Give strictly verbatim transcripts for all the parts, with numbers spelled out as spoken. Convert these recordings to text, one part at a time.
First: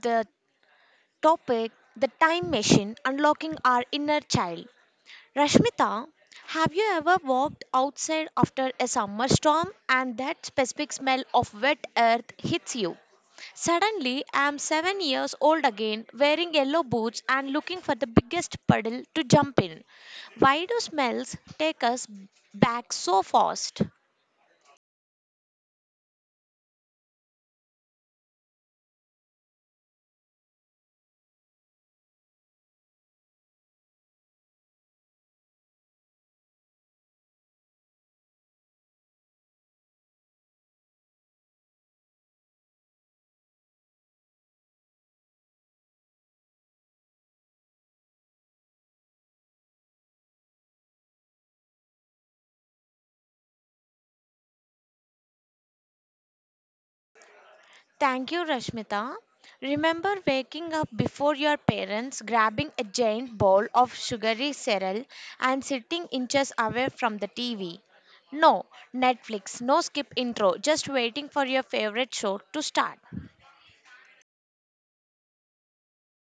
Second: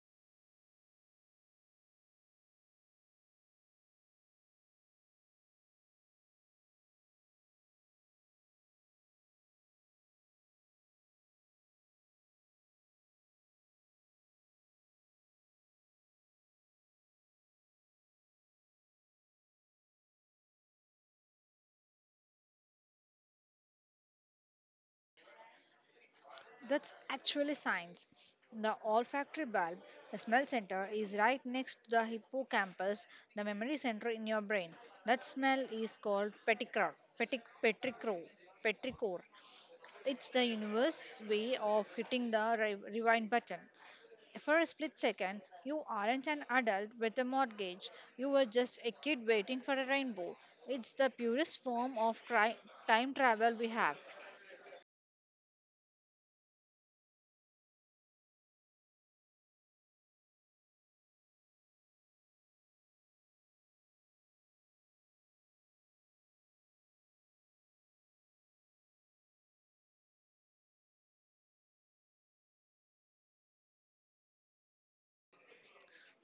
the topic The Time Machine Unlocking Our Inner Child. Rashmita, have you ever walked outside after a summer storm and that specific smell of wet earth hits you? Suddenly, I am seven years old again, wearing yellow boots and looking for the biggest puddle to jump in. Why do smells take us back so fast? That's actually science. The olfactory bulb, the smell center, is right next to the hippocampus, the memory center in your brain. That smell is called petrichor. Petic, petrichor. Petrichor. It's the universe way of hitting the re- rewind button. For a split second, you aren't an adult with a mortgage. You were just a kid waiting for a rainbow. It's the purest form of tri- time travel we have. Thank you, Rashmita. Remember waking up before your parents, grabbing a giant bowl of sugary cereal and sitting inches away from the T V. No Netflix, no skip intro, just waiting for your favorite show to start.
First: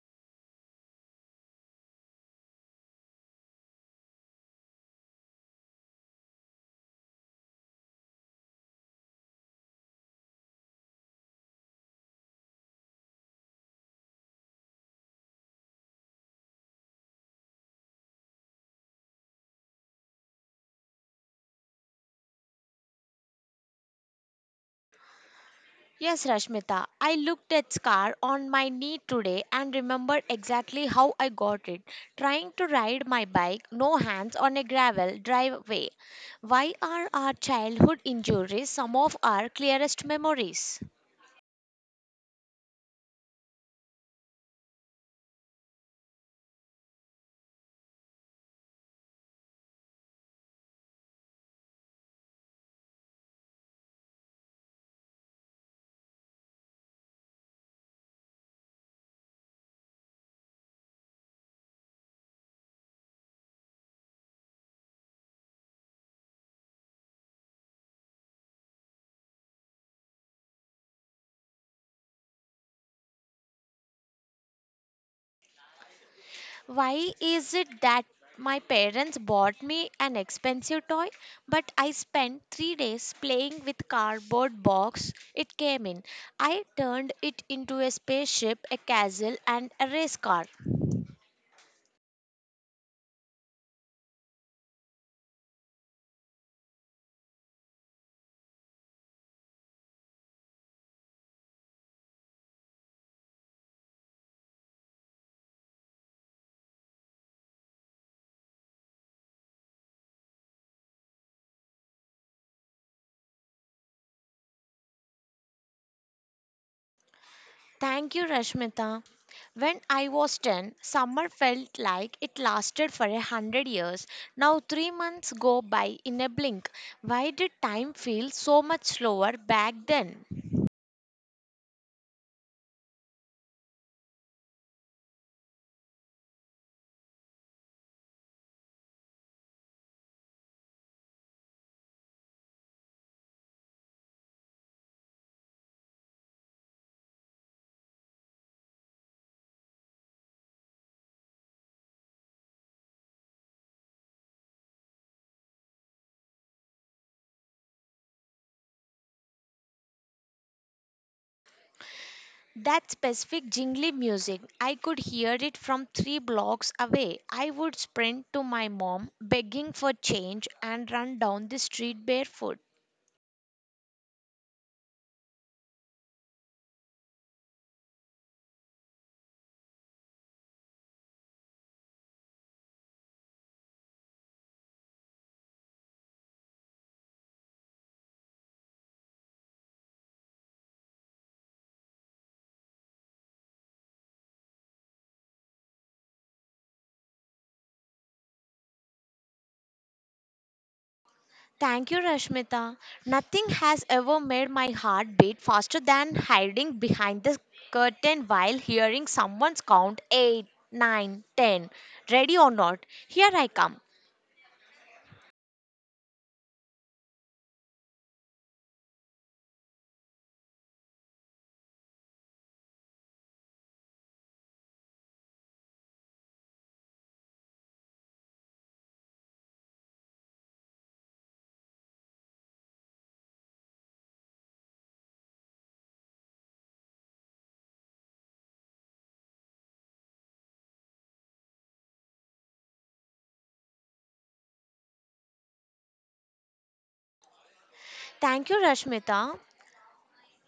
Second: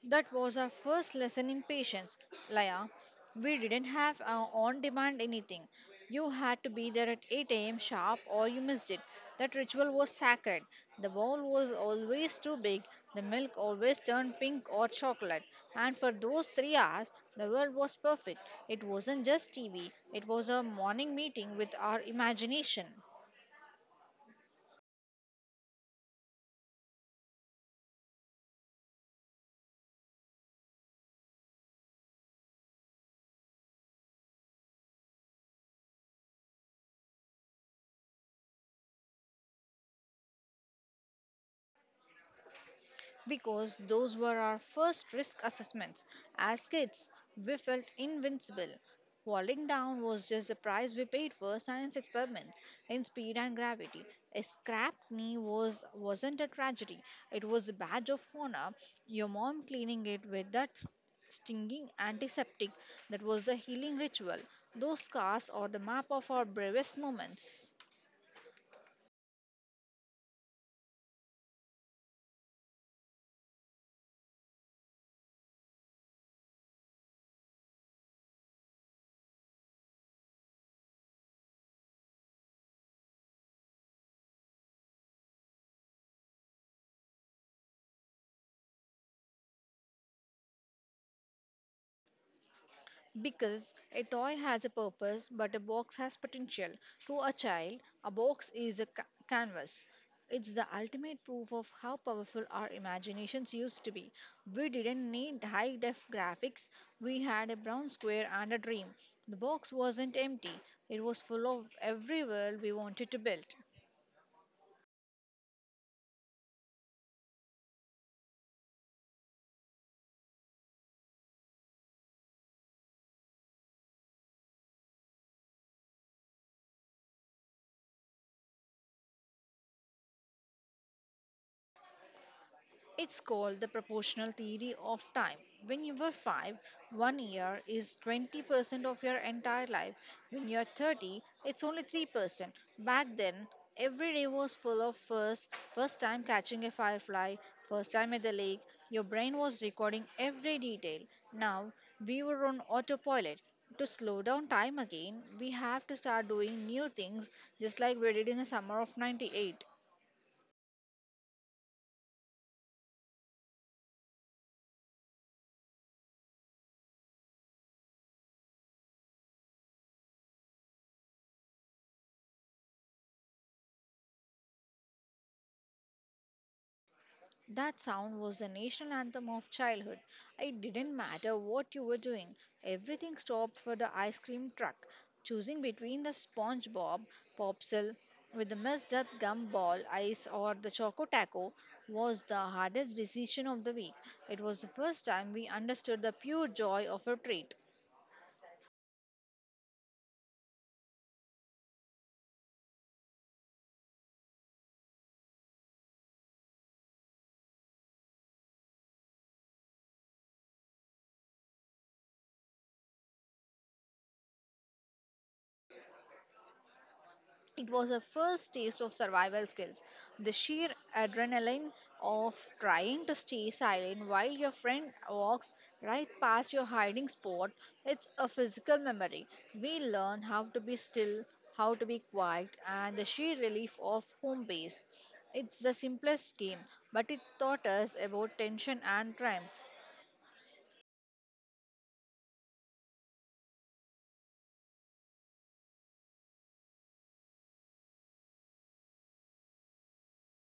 That was our first lesson in patience, Laya. We didn't have our on demand anything. You had to be there at eight a m sharp or you missed it. That ritual was sacred. The bowl was always too big, the milk always turned pink or chocolate. And for those three hours, the world was perfect. It wasn't just T V, it was a morning meeting with our imagination. Yes, Rashmita, I looked at scar on my knee today and remembered exactly how I got it. Trying to ride my bike, no hands on a gravel driveway. Why are our childhood injuries some of our clearest memories? Because those were our first risk assessments. As kids, we felt invincible. Falling down was just the price we paid for science experiments in speed and gravity. A scrapped knee was wasn't a tragedy. It was a badge of honor. Your mom cleaning it with that s- stinging antiseptic that was the healing ritual. Those scars are the map of our bravest moments. Why is it that my parents bought me an expensive toy, but I spent three days playing with cardboard box it came in. I turned it into a spaceship, a castle, and a race car. Because a toy has a purpose, but a box has potential. To a child, a box is a ca- canvas. It's the ultimate proof of how powerful our imaginations used to be. We didn't need high def graphics, we had a brown square and a dream. The box wasn't empty, it was full of every world we wanted to build. Thank you, Rashmita. When I was ten, summer felt like it lasted for a hundred years. Now, three months go by in a blink. Why did time feel so much slower back then? It's called the proportional theory of time. When you were five, one year is twenty percent of your entire life. When you're thirty, it's only three percent. Back then, every day was full of first, first time catching a firefly, first time at the lake. Your brain was recording every detail. Now, we were on autopilot. To slow down time again, we have to start doing new things just like we did in the summer of ninety-eight. That specific jingly music, I could hear it from three blocks away. I would sprint to my mom, begging for change, and run down the street barefoot. That sound was the national anthem of childhood. It didn't matter what you were doing, everything stopped for the ice cream truck. Choosing between the SpongeBob popsicle with the messed up gumball ice or the Choco Taco was the hardest decision of the week. It was the first time we understood the pure joy of a treat. Thank you, Rashmita. Nothing has ever made my heart beat faster than hiding behind the curtain while hearing someone's count eight, nine, ten. Ready or not, here I come. It was a first taste of survival skills. The sheer adrenaline of trying to stay silent while your friend walks right past your hiding spot, it's a physical memory. We learn how to be still, how to be quiet, and the sheer relief of home base. It's the simplest game, but it taught us about tension and triumph. Thank you, Rashmita.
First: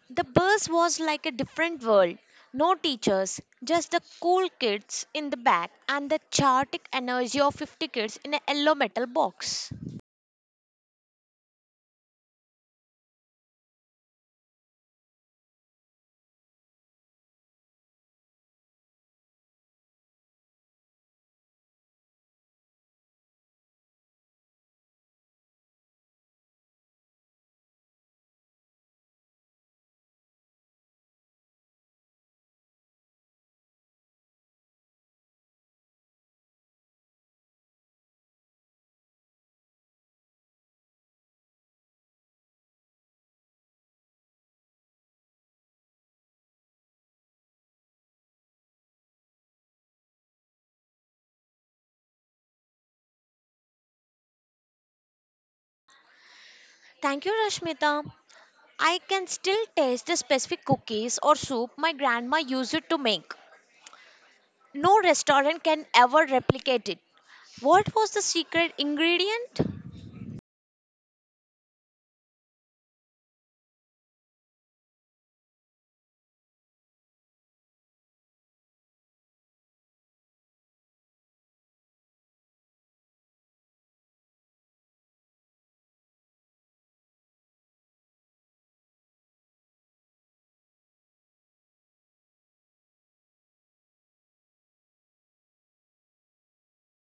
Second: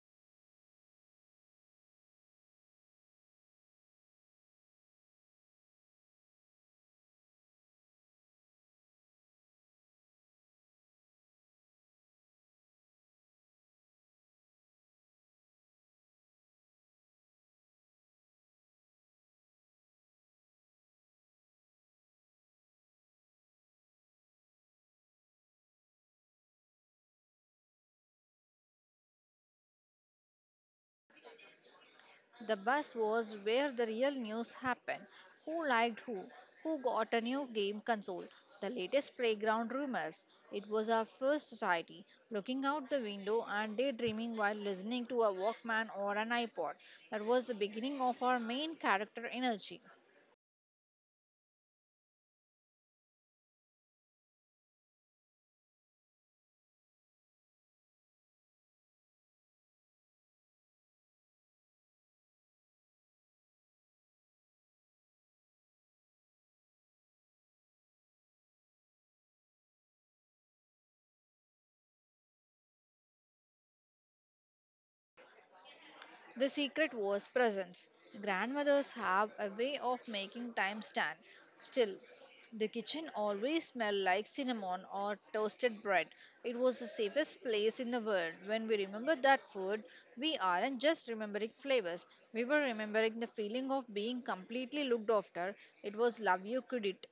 The bus was like a different world. No teachers, just the cool kids in the back and the chaotic energy of fifty kids in a yellow metal box. The bus was where the real news happened. Who liked who? Who got a new game console? The latest playground rumors. It was our first society, looking out the window and daydreaming while listening to a Walkman or an iPod. That was the beginning of our main character energy. Thank you, Rashmita. I can still taste the specific cookies or soup my grandma used it to make. No restaurant can ever replicate it. What was the secret ingredient? The secret was presence. Grandmothers have a way of making time stand still. The kitchen always smelled like cinnamon or toasted bread. It was the safest place in the world. When we remember that food, we aren't just remembering flavors. We were remembering the feeling of being completely looked after. It was love you could eat.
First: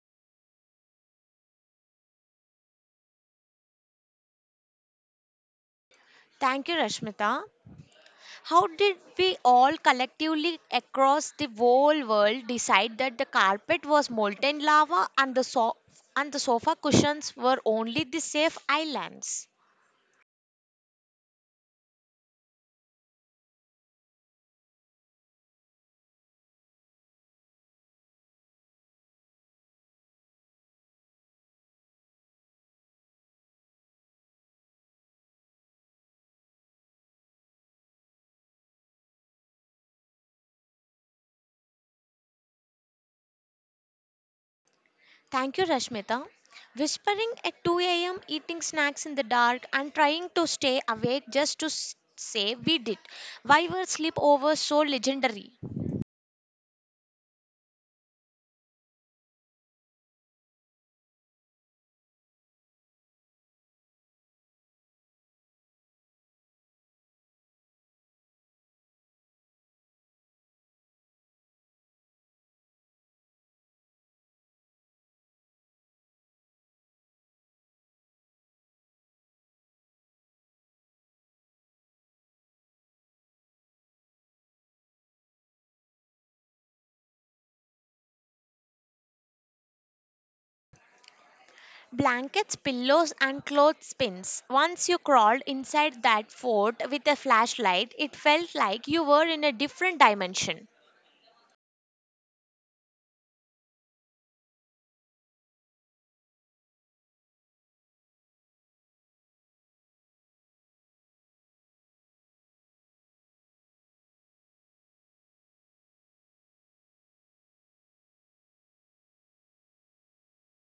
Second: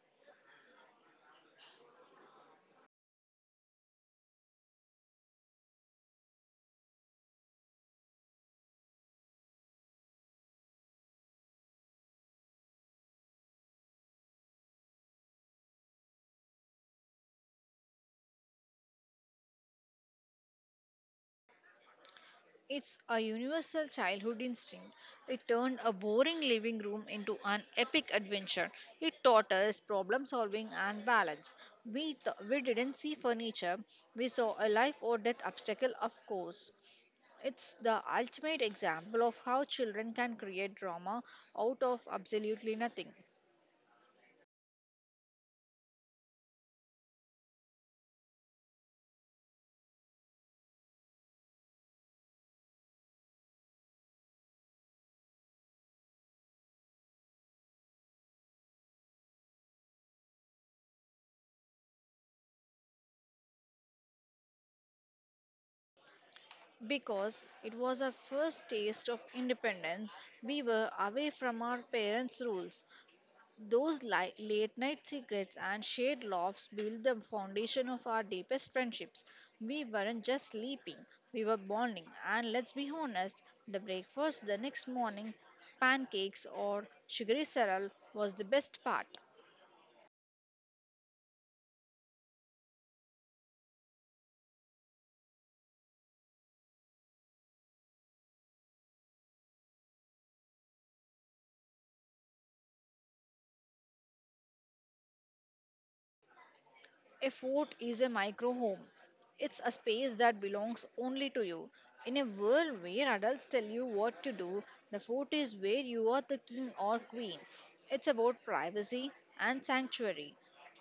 Thank you, Rashmita. How did we all collectively across the whole world decide that the carpet was molten lava and the so- and the sofa cushions were only the safe islands? It's a universal childhood instinct. It turned a boring living room into an epic adventure. It taught us problem solving and balance. We, th- we didn't see furniture, we saw a life or death obstacle, of course. It's the ultimate example of how children can create drama out of absolutely nothing. Thank you, Rashmita. Whispering at two a m, eating snacks in the dark, and trying to stay awake just to s- say we did. Why were sleepovers so legendary? Because it was our first taste of independence, we were away from our parents' rules. Those li- late night secrets and shared laughs built the foundation of our deepest friendships. We weren't just sleeping, we were bonding. And let's be honest, the breakfast the next morning, pancakes or sugary cereal, was the best part. Blankets, pillows, and clothespins. Once you crawled inside that fort with a flashlight, it felt like you were in a different dimension. A fort is a micro home. It's a space that belongs only to you. In a world where adults tell you what to do, the fort is where you are the king or queen. It's about privacy and sanctuary.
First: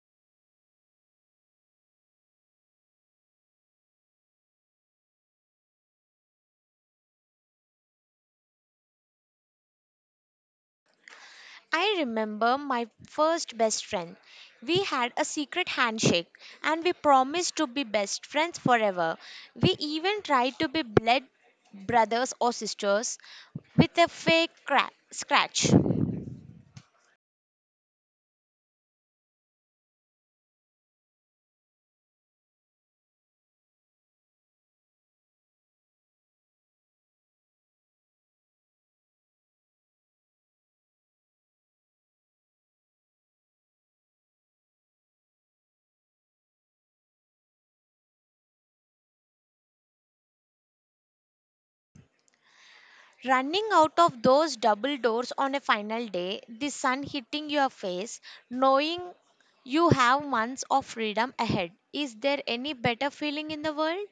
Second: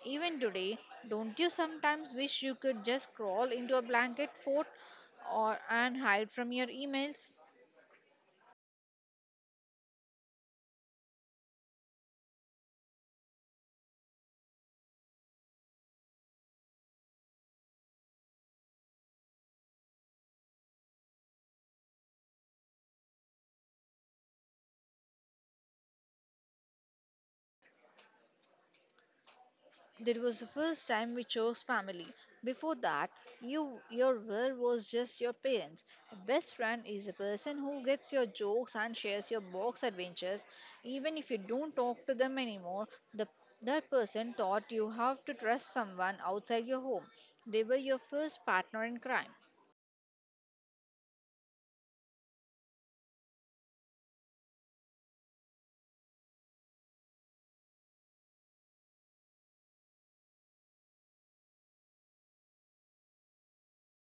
Even today, don't you sometimes wish you could just crawl into a blanket fort or and hide from your emails? I remember my first best friend. We had a secret handshake and we promised to be best friends forever. We even tried to be blood brothers or sisters with a fake cra- scratch. That was the first time we chose family. Before that, you your world was just your parents. A best friend is a person who gets your jokes and shares your box adventures. Even if you don't talk to them anymore, the that person taught you how to trust someone outside your home. They were your first partner in crime. Running out of those double doors on a final day, the sun hitting your face, knowing you have months of freedom ahead. Is there any better feeling in the world?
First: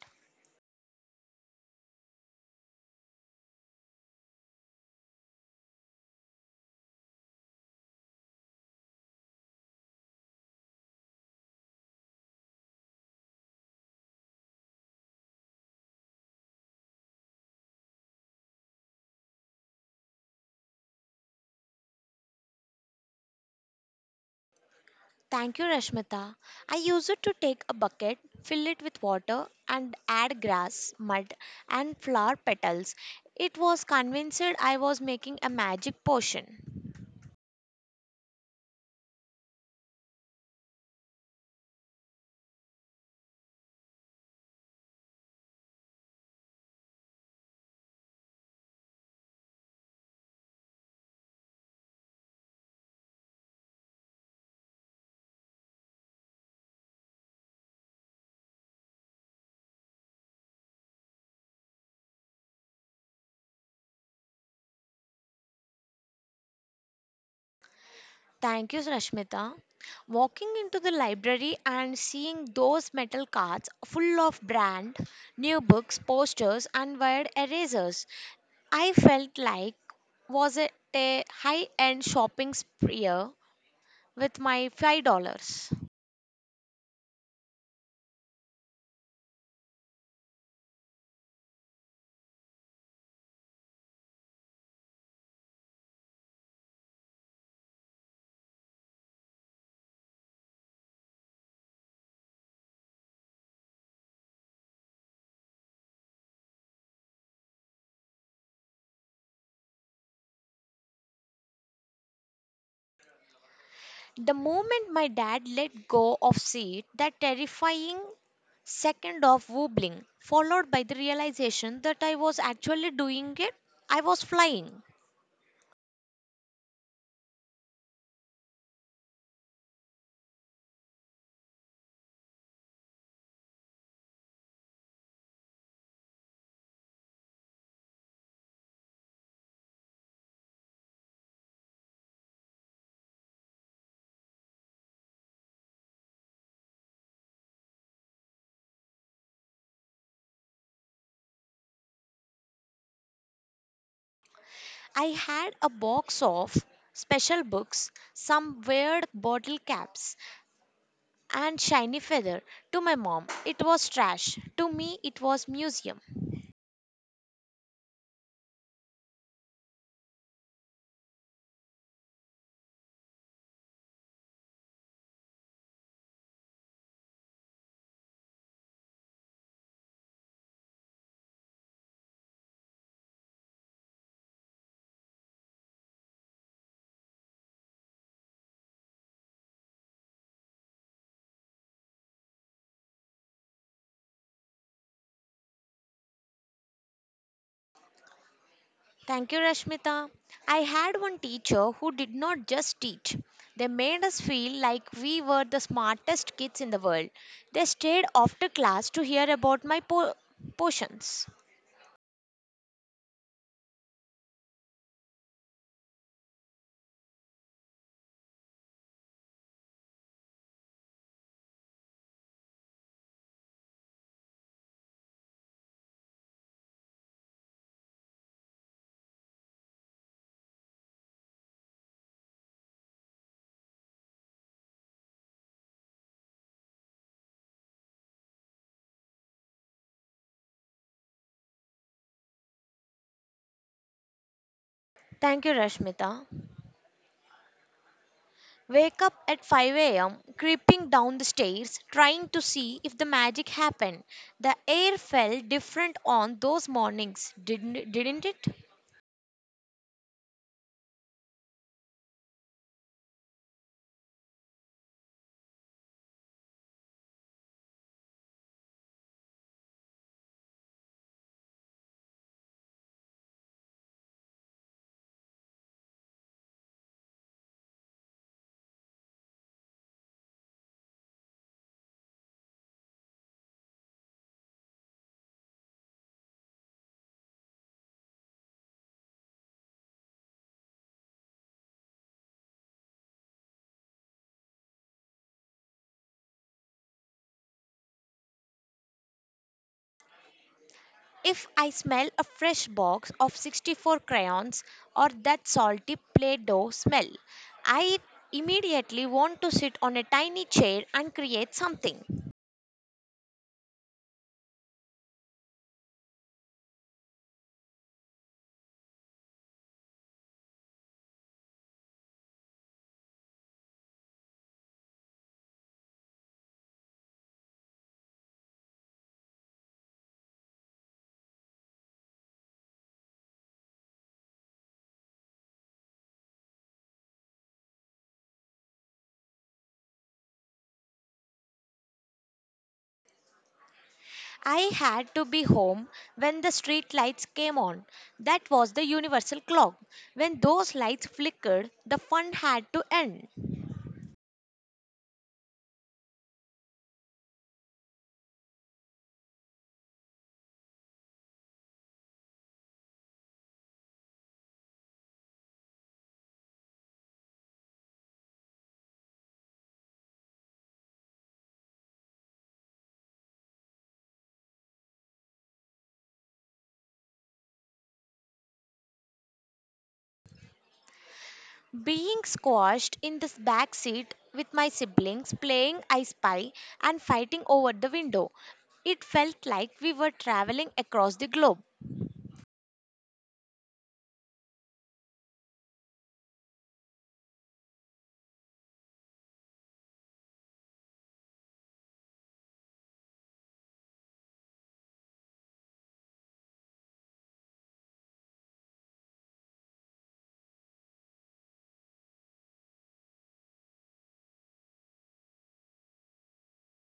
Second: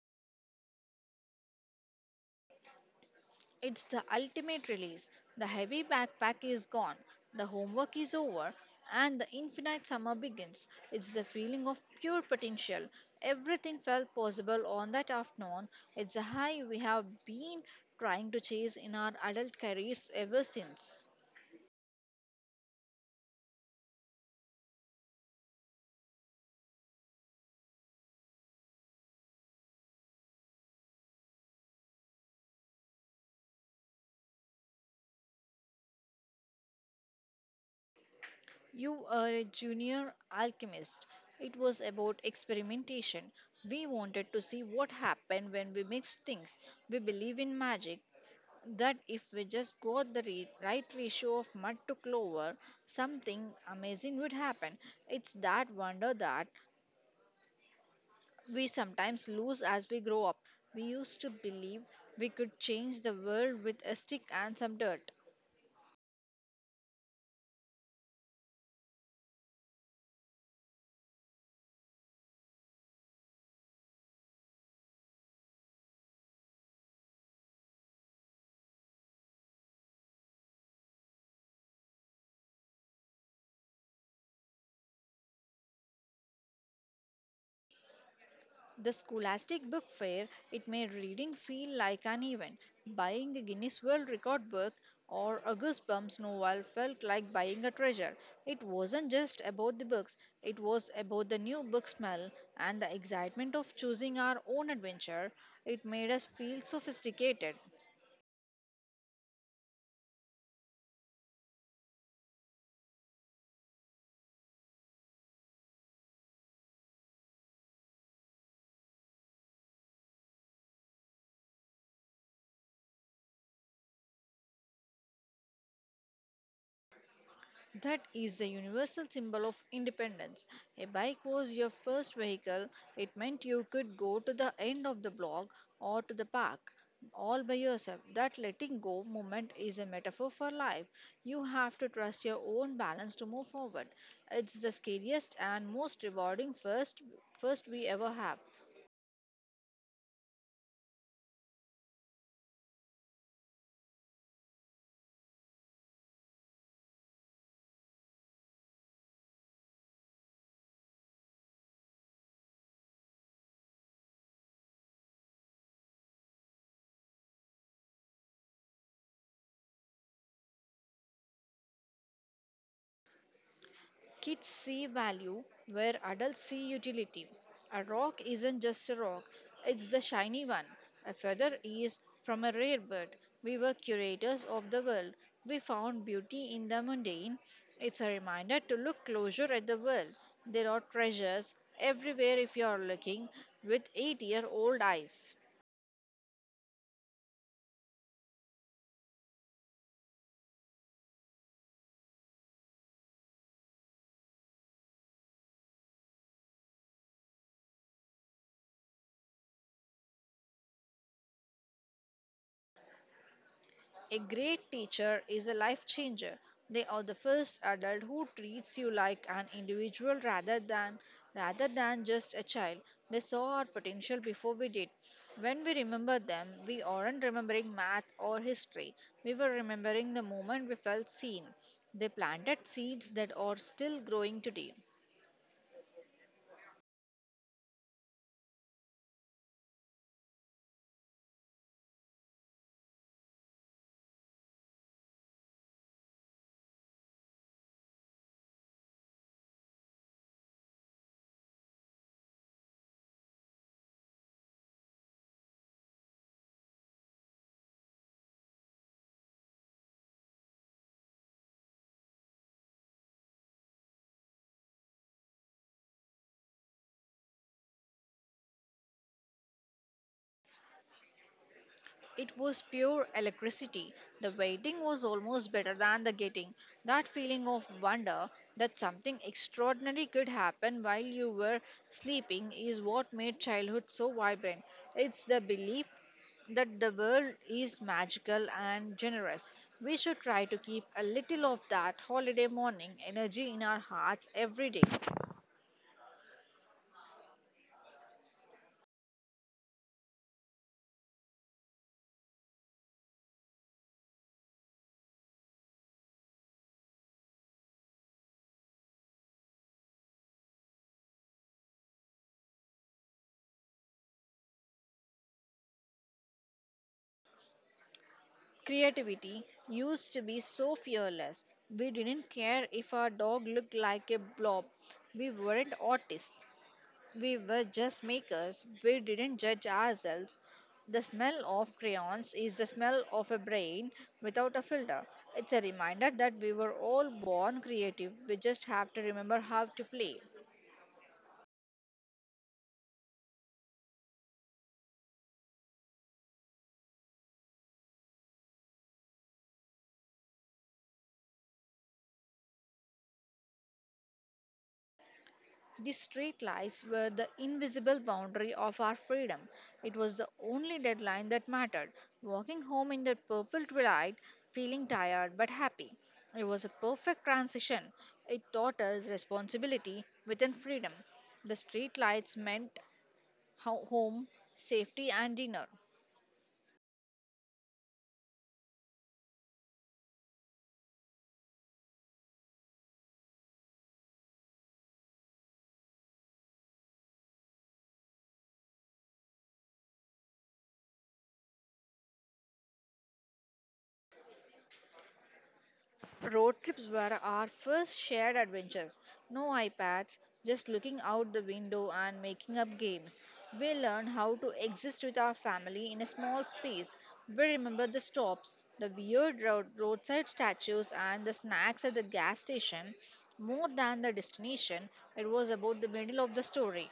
It's the ultimate release. The heavy backpack is gone, the homework is over, and the infinite summer begins. It's the feeling of pure potential. Everything felt possible on that afternoon. It's a high we have been trying to chase in our adult careers ever since. Thank you, Rashmita. I used to take a bucket, fill it with water, and add grass, mud, and flower petals. It was convinced I was making a magic potion. You are a junior alchemist. It was about experimentation. We wanted to see what happened when we mixed things. We believe in magic, that if we just got the re- right ratio of mud to clover, something amazing would happen. It's that wonder that we sometimes lose as we grow up. We used to believe we could change the world with a stick and some dirt. Thank you, Rashmita. Walking into the library and seeing those metal carts full of brand new books, posters, and wired erasers, I felt like was it a high-end shopping spree with my five dollars. The Scholastic Book Fair, it made reading feel like an event. Buying a Guinness World Record book or a Goosebumps novel felt like buying a treasure. It wasn't just about the books, it was about the new book smell and the excitement of choosing our own adventure. It made us feel sophisticated. The moment my dad let go of seat, that terrifying second of wobbling, followed by the realization that I was actually doing it, I was flying. That is the universal symbol of independence. A bike was your first vehicle. It meant you could go to the end of the block or to the park all by yourself. That letting go moment is a metaphor for life. You have to trust your own balance to move forward. It's the scariest and most rewarding first first we ever have. I had a box of special books, some weird bottle caps, and shiny feather. To my mom, it was trash. To me, it was museum. Kids see value where adults see utility. A rock isn't just a rock, it's the shiny one. A feather is from a rare bird. We were curators of the world. We found beauty in the mundane. It's a reminder to look closer at the world. There are treasures everywhere if you are looking with eight year old eyes. Thank you, Rashmita. I had one teacher who did not just teach. They made us feel like we were the smartest kids in the world. They stayed after class to hear about my po- potions. A great teacher is a life changer. They are the first adult who treats you like an individual rather than rather than just a child. They saw our potential before we did. When we remember them, we aren't remembering math or history. We were remembering the moment we felt seen. They planted seeds that are still growing today. Thank you, Rashmita. Wake up at five a m, creeping down the stairs, trying to see if the magic happened. The air felt different on those mornings, didn't, didn't it? It was pure electricity. The waiting was almost better than the getting. That feeling of wonder that something extraordinary could happen while you were sleeping is what made childhood so vibrant. It's the belief that the world is magical and generous. We should try to keep a little of that holiday morning energy in our hearts every day. If I smell a fresh box of sixty-four crayons or that salty Play Doh smell, I immediately want to sit on a tiny chair and create something. Creativity used to be so fearless. We didn't care if our dog looked like a blob. We weren't artists. We were just makers. We didn't judge ourselves. The smell of crayons is the smell of a brain without a filter. It's a reminder that we were all born creative. We just have to remember how to play. I had to be home when the street lights came on. That was the universal clock. When those lights flickered, the fun had to end. The street lights were the invisible boundary of our freedom. It was the only deadline that mattered. Walking home in the purple twilight, feeling tired but happy. It was a perfect transition. It taught us responsibility within freedom. The street lights meant ho- home, safety, and dinner. Being squashed in this back seat with my siblings, playing I Spy and fighting over the window. It felt like we were traveling across the globe. Road trips were our first shared adventures. No iPads, just looking out the window and making up games. We learned how to exist with our family in a small space. We remember the stops, the weird road- roadside statues, and the snacks at the gas station. More than the destination, it was about the middle of the story.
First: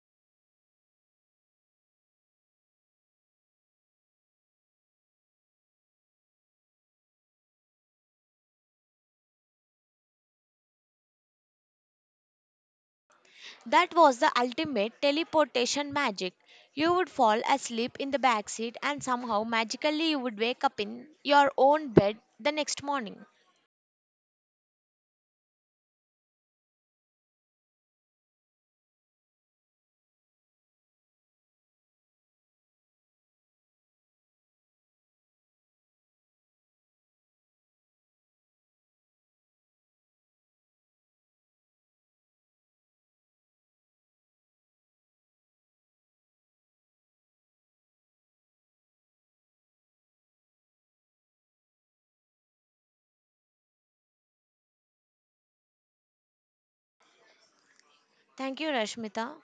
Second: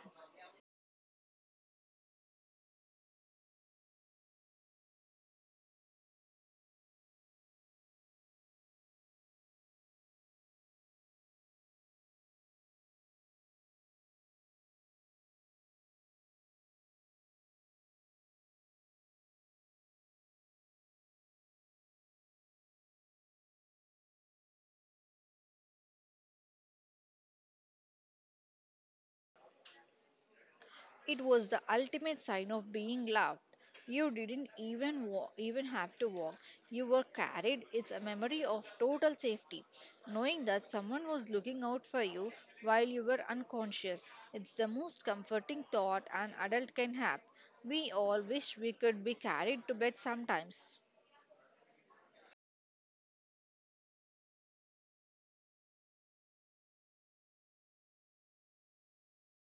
That was the ultimate teleportation magic. You would fall asleep in the back seat and somehow magically you would wake up in your own bed the next morning. It was the ultimate sign of being loved. You didn't even wa- even have to walk. You were carried. It's a memory of total safety, knowing that someone was looking out for you while you were unconscious. It's the most comforting thought an adult can have. We all wish we could be carried to bed sometimes. Thank you, Rashmita.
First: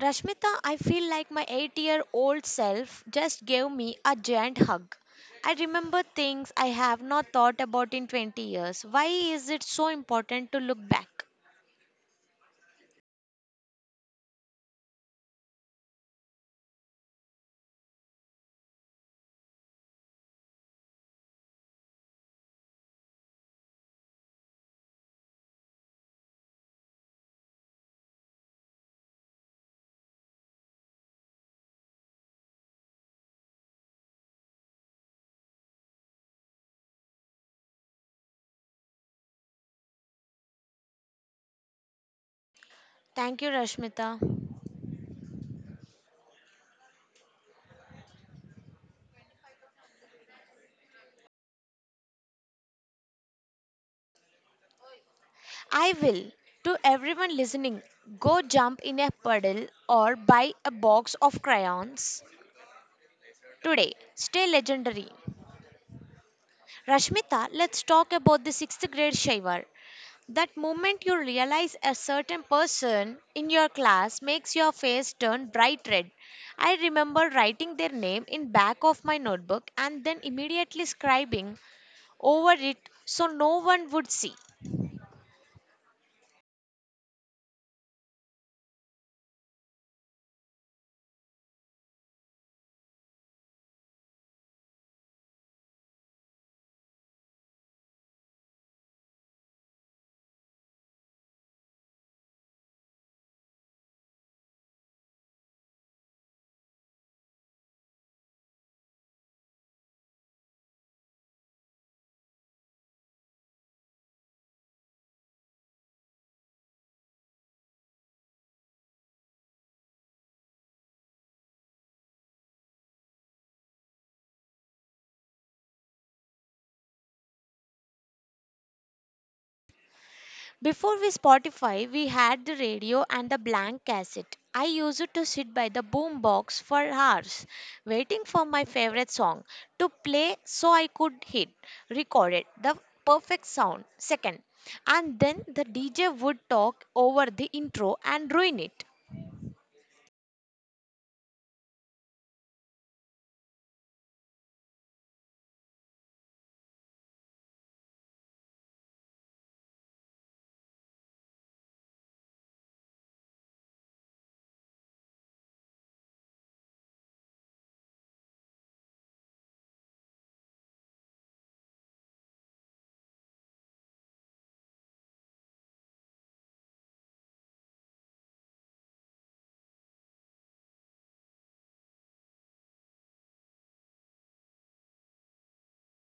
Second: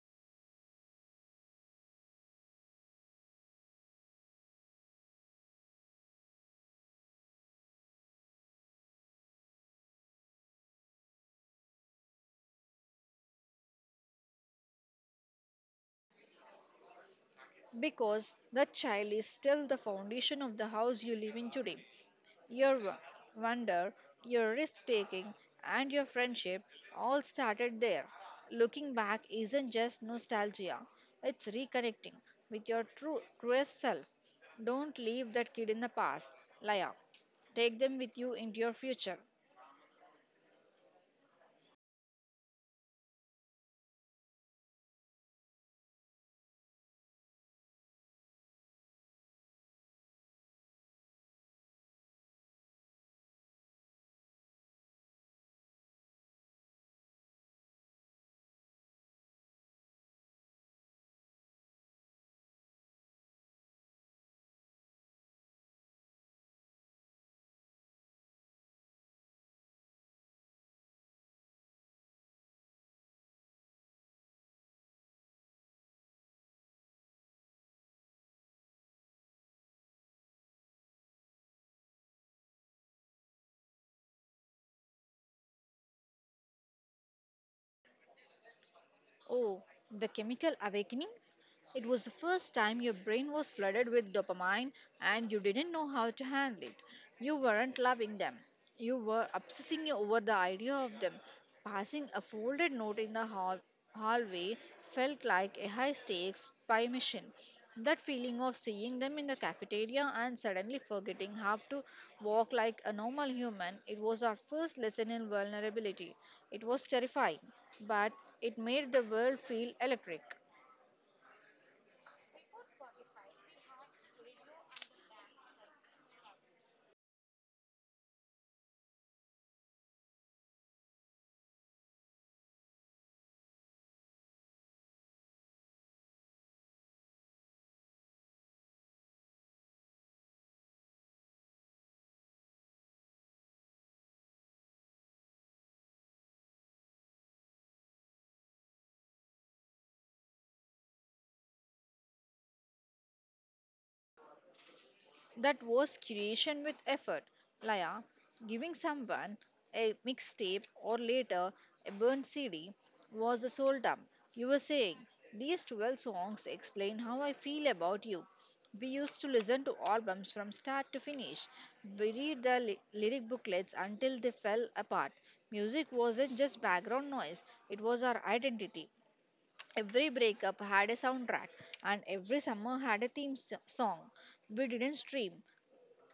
Rashmita, I feel like my eight year old self just gave me a giant hug. I remember things I have not thought about in twenty years. Why is it so important to look back? Because the child is still the foundation of the house you live in today. Your wo- wonder, your risk taking, and your friendship all started there. Looking back isn't just nostalgia, it's reconnecting with your true, truest self. Don't leave that kid in the past, Laya. Take them with you into your future. Thank you, Rashmita. I will. To everyone listening, go jump in a puddle or buy a box of crayons today. Stay legendary. Rashmita, let's talk about the sixth grade Shaivar. That moment you realize a certain person in your class makes your face turn bright red. I remember writing their name in back of my notebook and then immediately scribbling over it so no one would see. Oh, the chemical awakening? It was the first time your brain was flooded with dopamine and you didn't know how to handle it. You weren't loving them. You were obsessing over the idea of them. Passing a folded note in the hall- hallway felt like a high stakes spy mission. That feeling of seeing them in the cafeteria and suddenly forgetting how to walk like a normal human, it was our first lesson in vulnerability. It was terrifying, but it made the world feel electric. Before we Spotify, we had the radio and the blank cassette. I used to sit by the boombox for hours, waiting for my favorite song to play so I could hit record it, the perfect sound. Second, and then the D J would talk over the intro and ruin it. That was creation with effort. Laya, giving someone a mixtape or later a burnt C D was the soul dump. You were saying, These twelve songs explain how I feel about you. We used to listen to albums from start to finish. We read the ly- lyric booklets until they fell apart. Music wasn't just background noise, it was our identity. Every breakup had a soundtrack, and every summer had a theme s- song. We didn't stream,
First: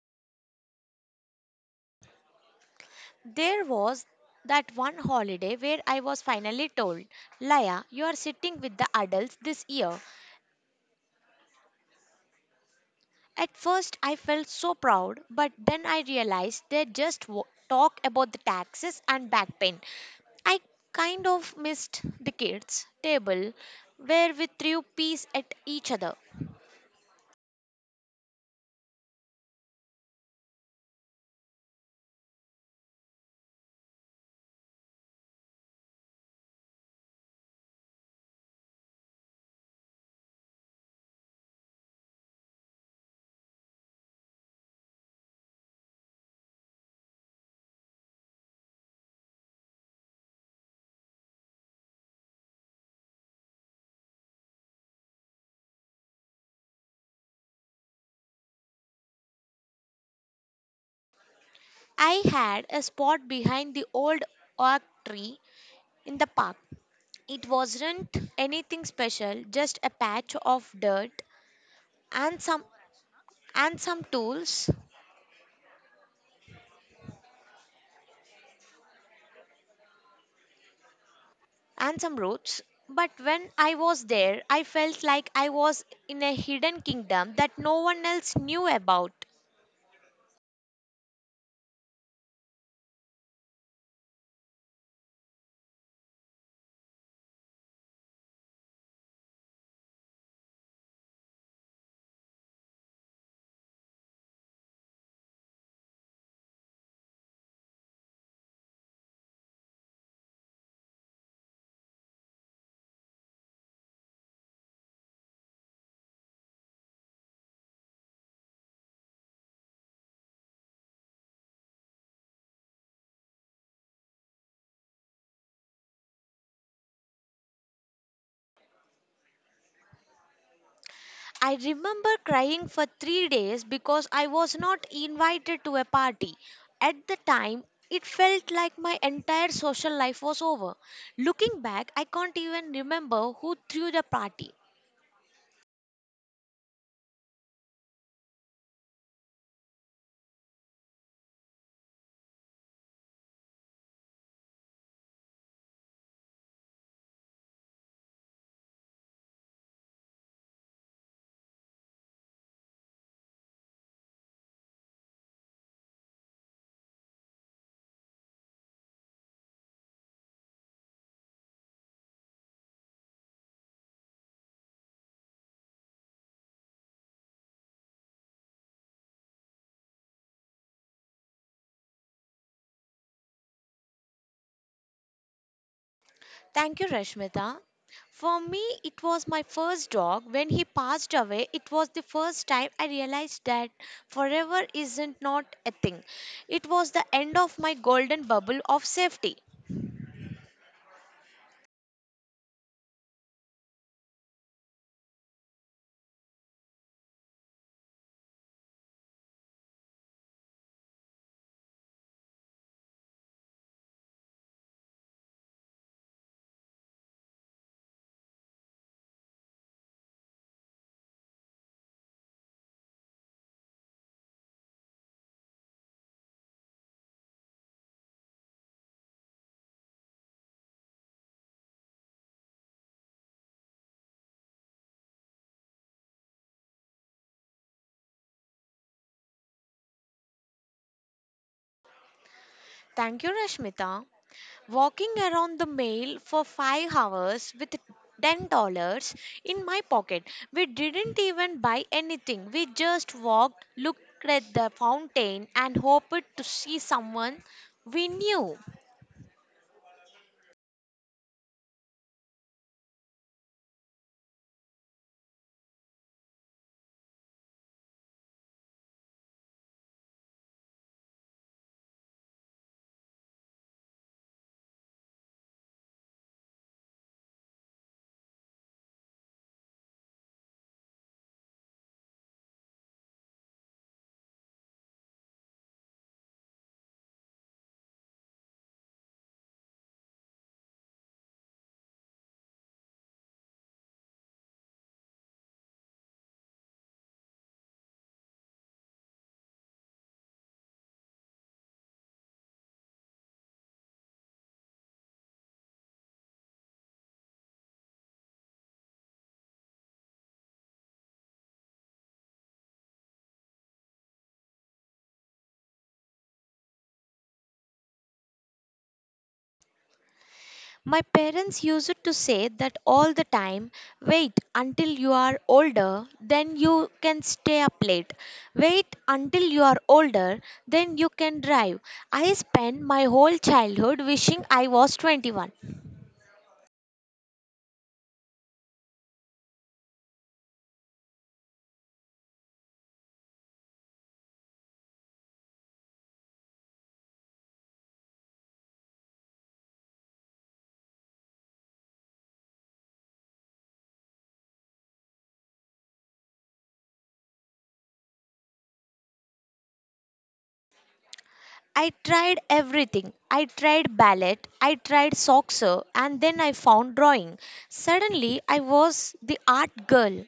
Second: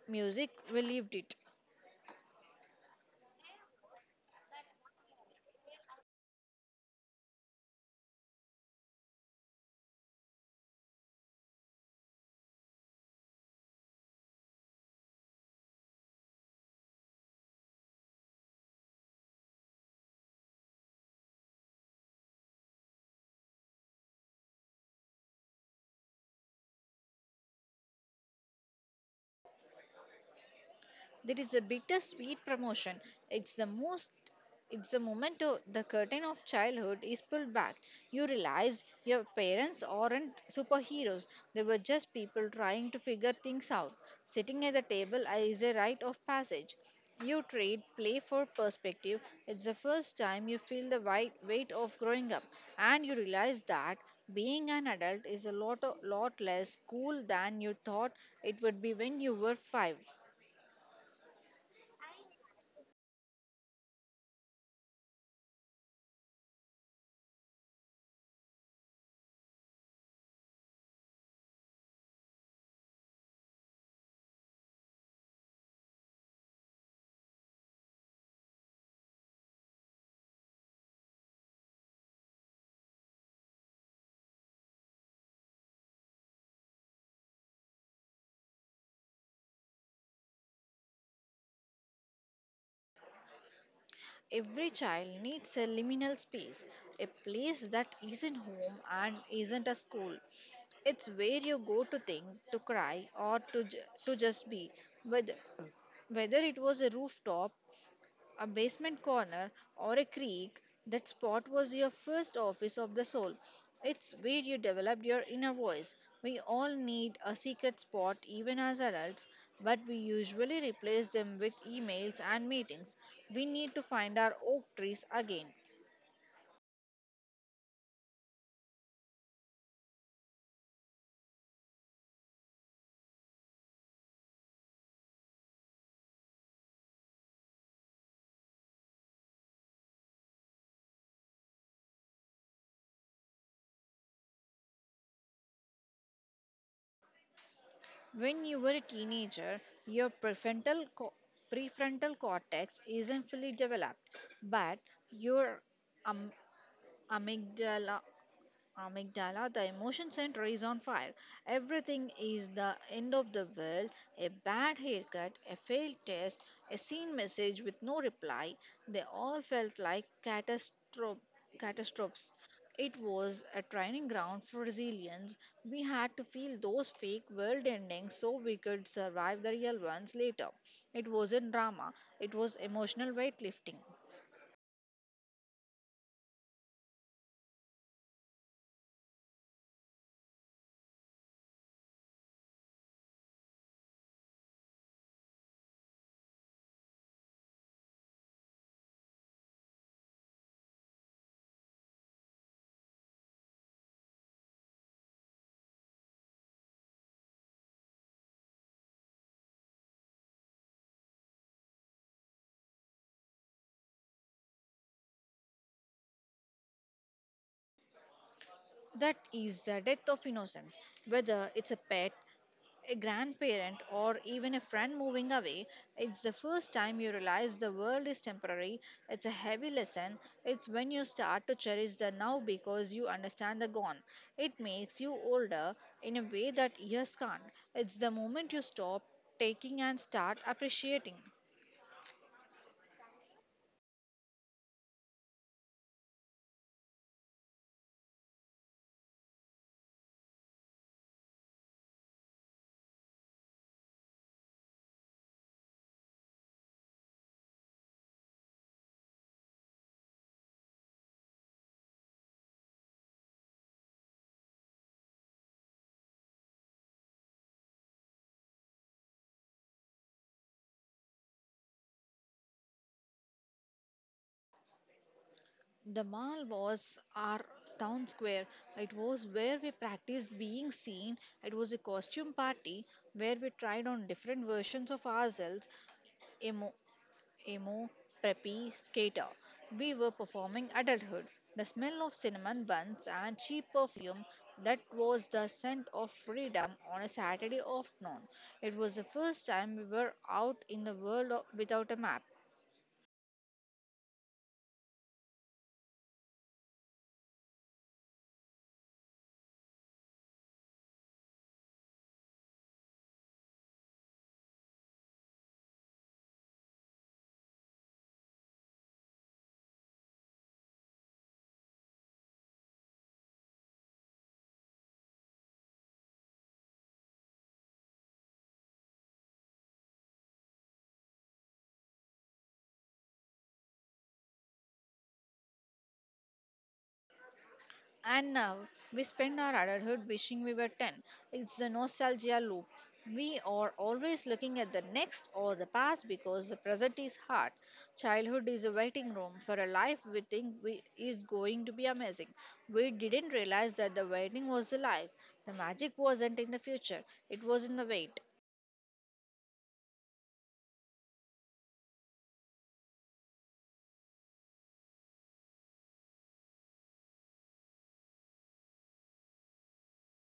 music relieved it. There was that one holiday where I was finally told, Laya, you are sitting with the adults this year. At first, I felt so proud, but then I realized they just w- talk about the taxes and back pain. I kind of missed the kids' table where we threw peas at each other. There is a bittersweet promotion. It's the most it's the moment o- the curtain of childhood is pulled back. You realize your parents aren't superheroes. They were just people trying to figure things out. Sitting at the table is a rite of passage. You trade play for perspective. It's the first time you feel the wide weight of growing up, and you realize that being an adult is a lot, o- lot less cool than you thought it would be when you were five. I had a spot behind the old oak tree in the park. It wasn't anything special, just a patch of dirt and some and some tools and some roads. But when I was there, I felt like I was in a hidden kingdom that no one else knew about. Every child needs a liminal space, a place that isn't home and isn't a school. It's where you go to think, to cry, or to, ju- to just be. Whether, whether it was a rooftop a basement corner, or a creek, that spot was your first office of the soul. It's where you developed your inner voice. We all need a secret spot, even as adults, but we usually replace them with emails and meetings. We need to find our oak trees again. I remember crying for three days because I was not invited to a party. At the time, it felt like my entire social life was over. Looking back, I can't even remember who threw the party. When you were a teenager, your prefrontal, co- prefrontal cortex isn't fully developed, but your am- amygdala amygdala, the emotion center is on fire. Everything is the end of the world. A bad haircut, a failed test, a seen message with no reply. They all felt like catastrophe, catastrophes. It was a training ground for resilience. We had to feel those fake world endings so we could survive the real ones later. It wasn't drama, it was emotional weightlifting. Thank you, Rashmita. For me, it was my first dog. When he passed away, it was the first time I realized that forever isn't not a thing. It was the end of my golden bubble of safety. That is the death of innocence. Whether it's a pet, a grandparent, or even a friend moving away, it's the first time you realize the world is temporary. It's a heavy lesson. It's when you start to cherish the now because you understand the gone. It makes you older in a way that years can't. It's the moment you stop taking and start appreciating. Thank you, Rashmita. Walking around the mail for five hours with ten dollars in my pocket. We didn't even buy anything. We just walked, looked at the fountain, and hoped to see someone we knew. The mall was our town square. It was where we practiced being seen. It was a costume party where we tried on different versions of ourselves emo, emo, preppy, skater. We were performing adulthood. The smell of cinnamon buns and cheap perfume that was the scent of freedom on a Saturday afternoon. It was the first time we were out in the world o- without a map. My parents used to say that all the time wait until you are older, then you can stay up late. Wait until you are older, then you can drive. I spent my whole childhood wishing I was twenty-one. And now we spend our adulthood wishing we were ten. It's a nostalgia loop. We are always looking at the next or the past because the present is hard. Childhood is a waiting room for a life we think we is going to be amazing. We didn't realize that the waiting was the life. The magic wasn't in the future, it was in the wait. I tried everything. I tried ballet, I tried soccer, and then I found drawing. Suddenly, I was the art girl.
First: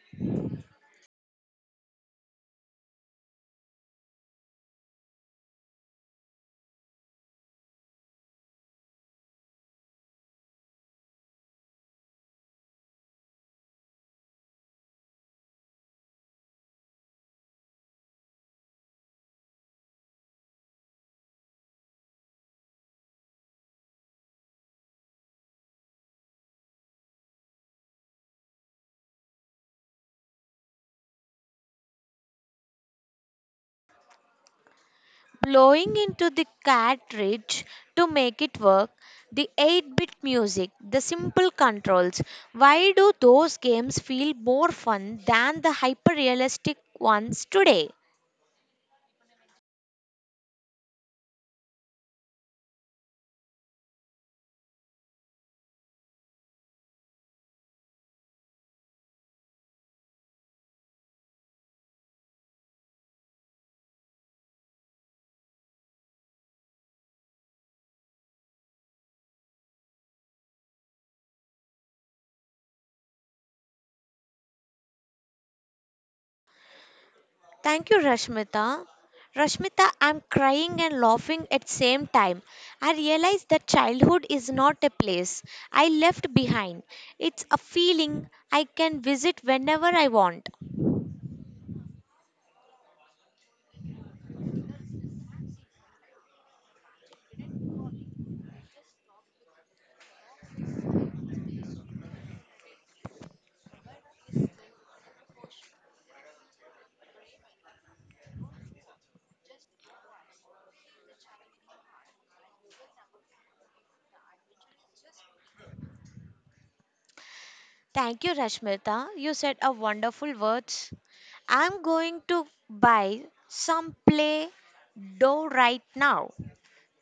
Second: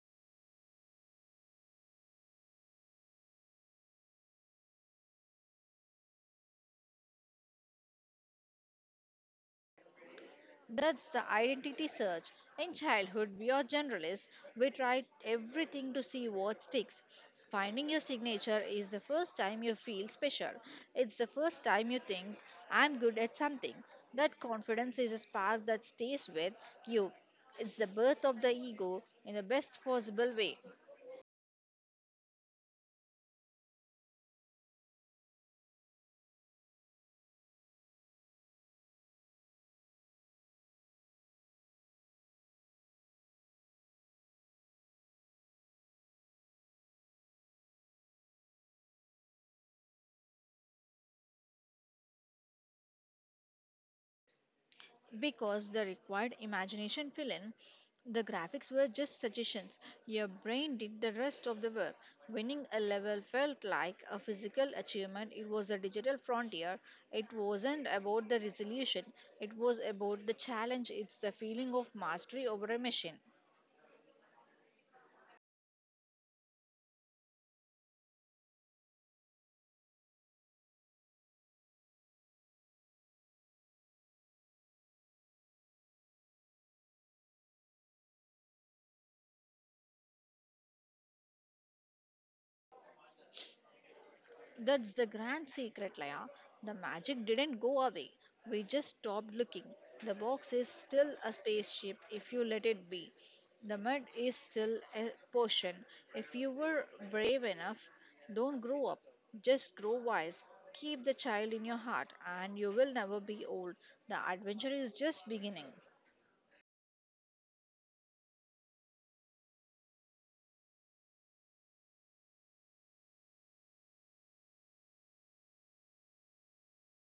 That's the identity search. In childhood, we are generalists. We try everything to see what sticks. Finding your signature is the first time you feel special. It's the first time you think, I'm good at something. That confidence is a spark that stays with you. It's the birth of the ego in the best possible way. Blowing into the cartridge to make it work, the eight bit music, the simple controls. Why do those games feel more fun than the hyper realistic ones today? Because the required imagination fill in. The graphics were just suggestions. Your brain did the rest of the work. Winning a level felt like a physical achievement. It was a digital frontier. It wasn't about the resolution, it was about the challenge. It's the feeling of mastery over a machine. Thank you, Rashmita. Rashmita, I'm crying and laughing at same time. I realize that childhood is not a place I left behind. It's a feeling I can visit whenever I want. That's the grand secret, Laya. The magic didn't go away. We just stopped looking. The box is still a spaceship if you let it be. The mud is still a potion. If you were brave enough, don't grow up. Just grow wise. Keep the child in your heart, and you will never be old. The adventure is just beginning. Thank you, Rashmita. You said a wonderful words. I'm going to buy some play dough right now.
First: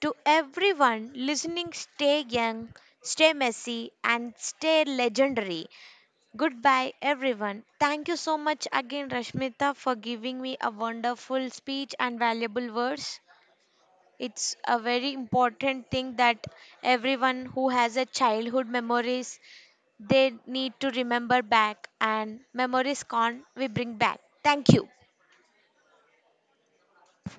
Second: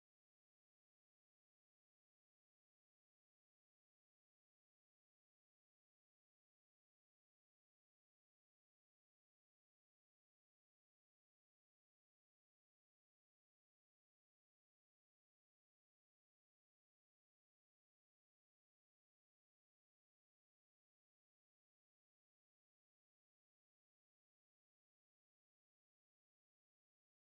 To everyone listening, stay young, stay messy, and stay legendary. Goodbye, everyone. Thank you so much again, Rashmita, for giving me a wonderful speech and valuable words. It's a very important thing that everyone who has a childhood memories they need to remember back and memories can't we bring back. Thank you.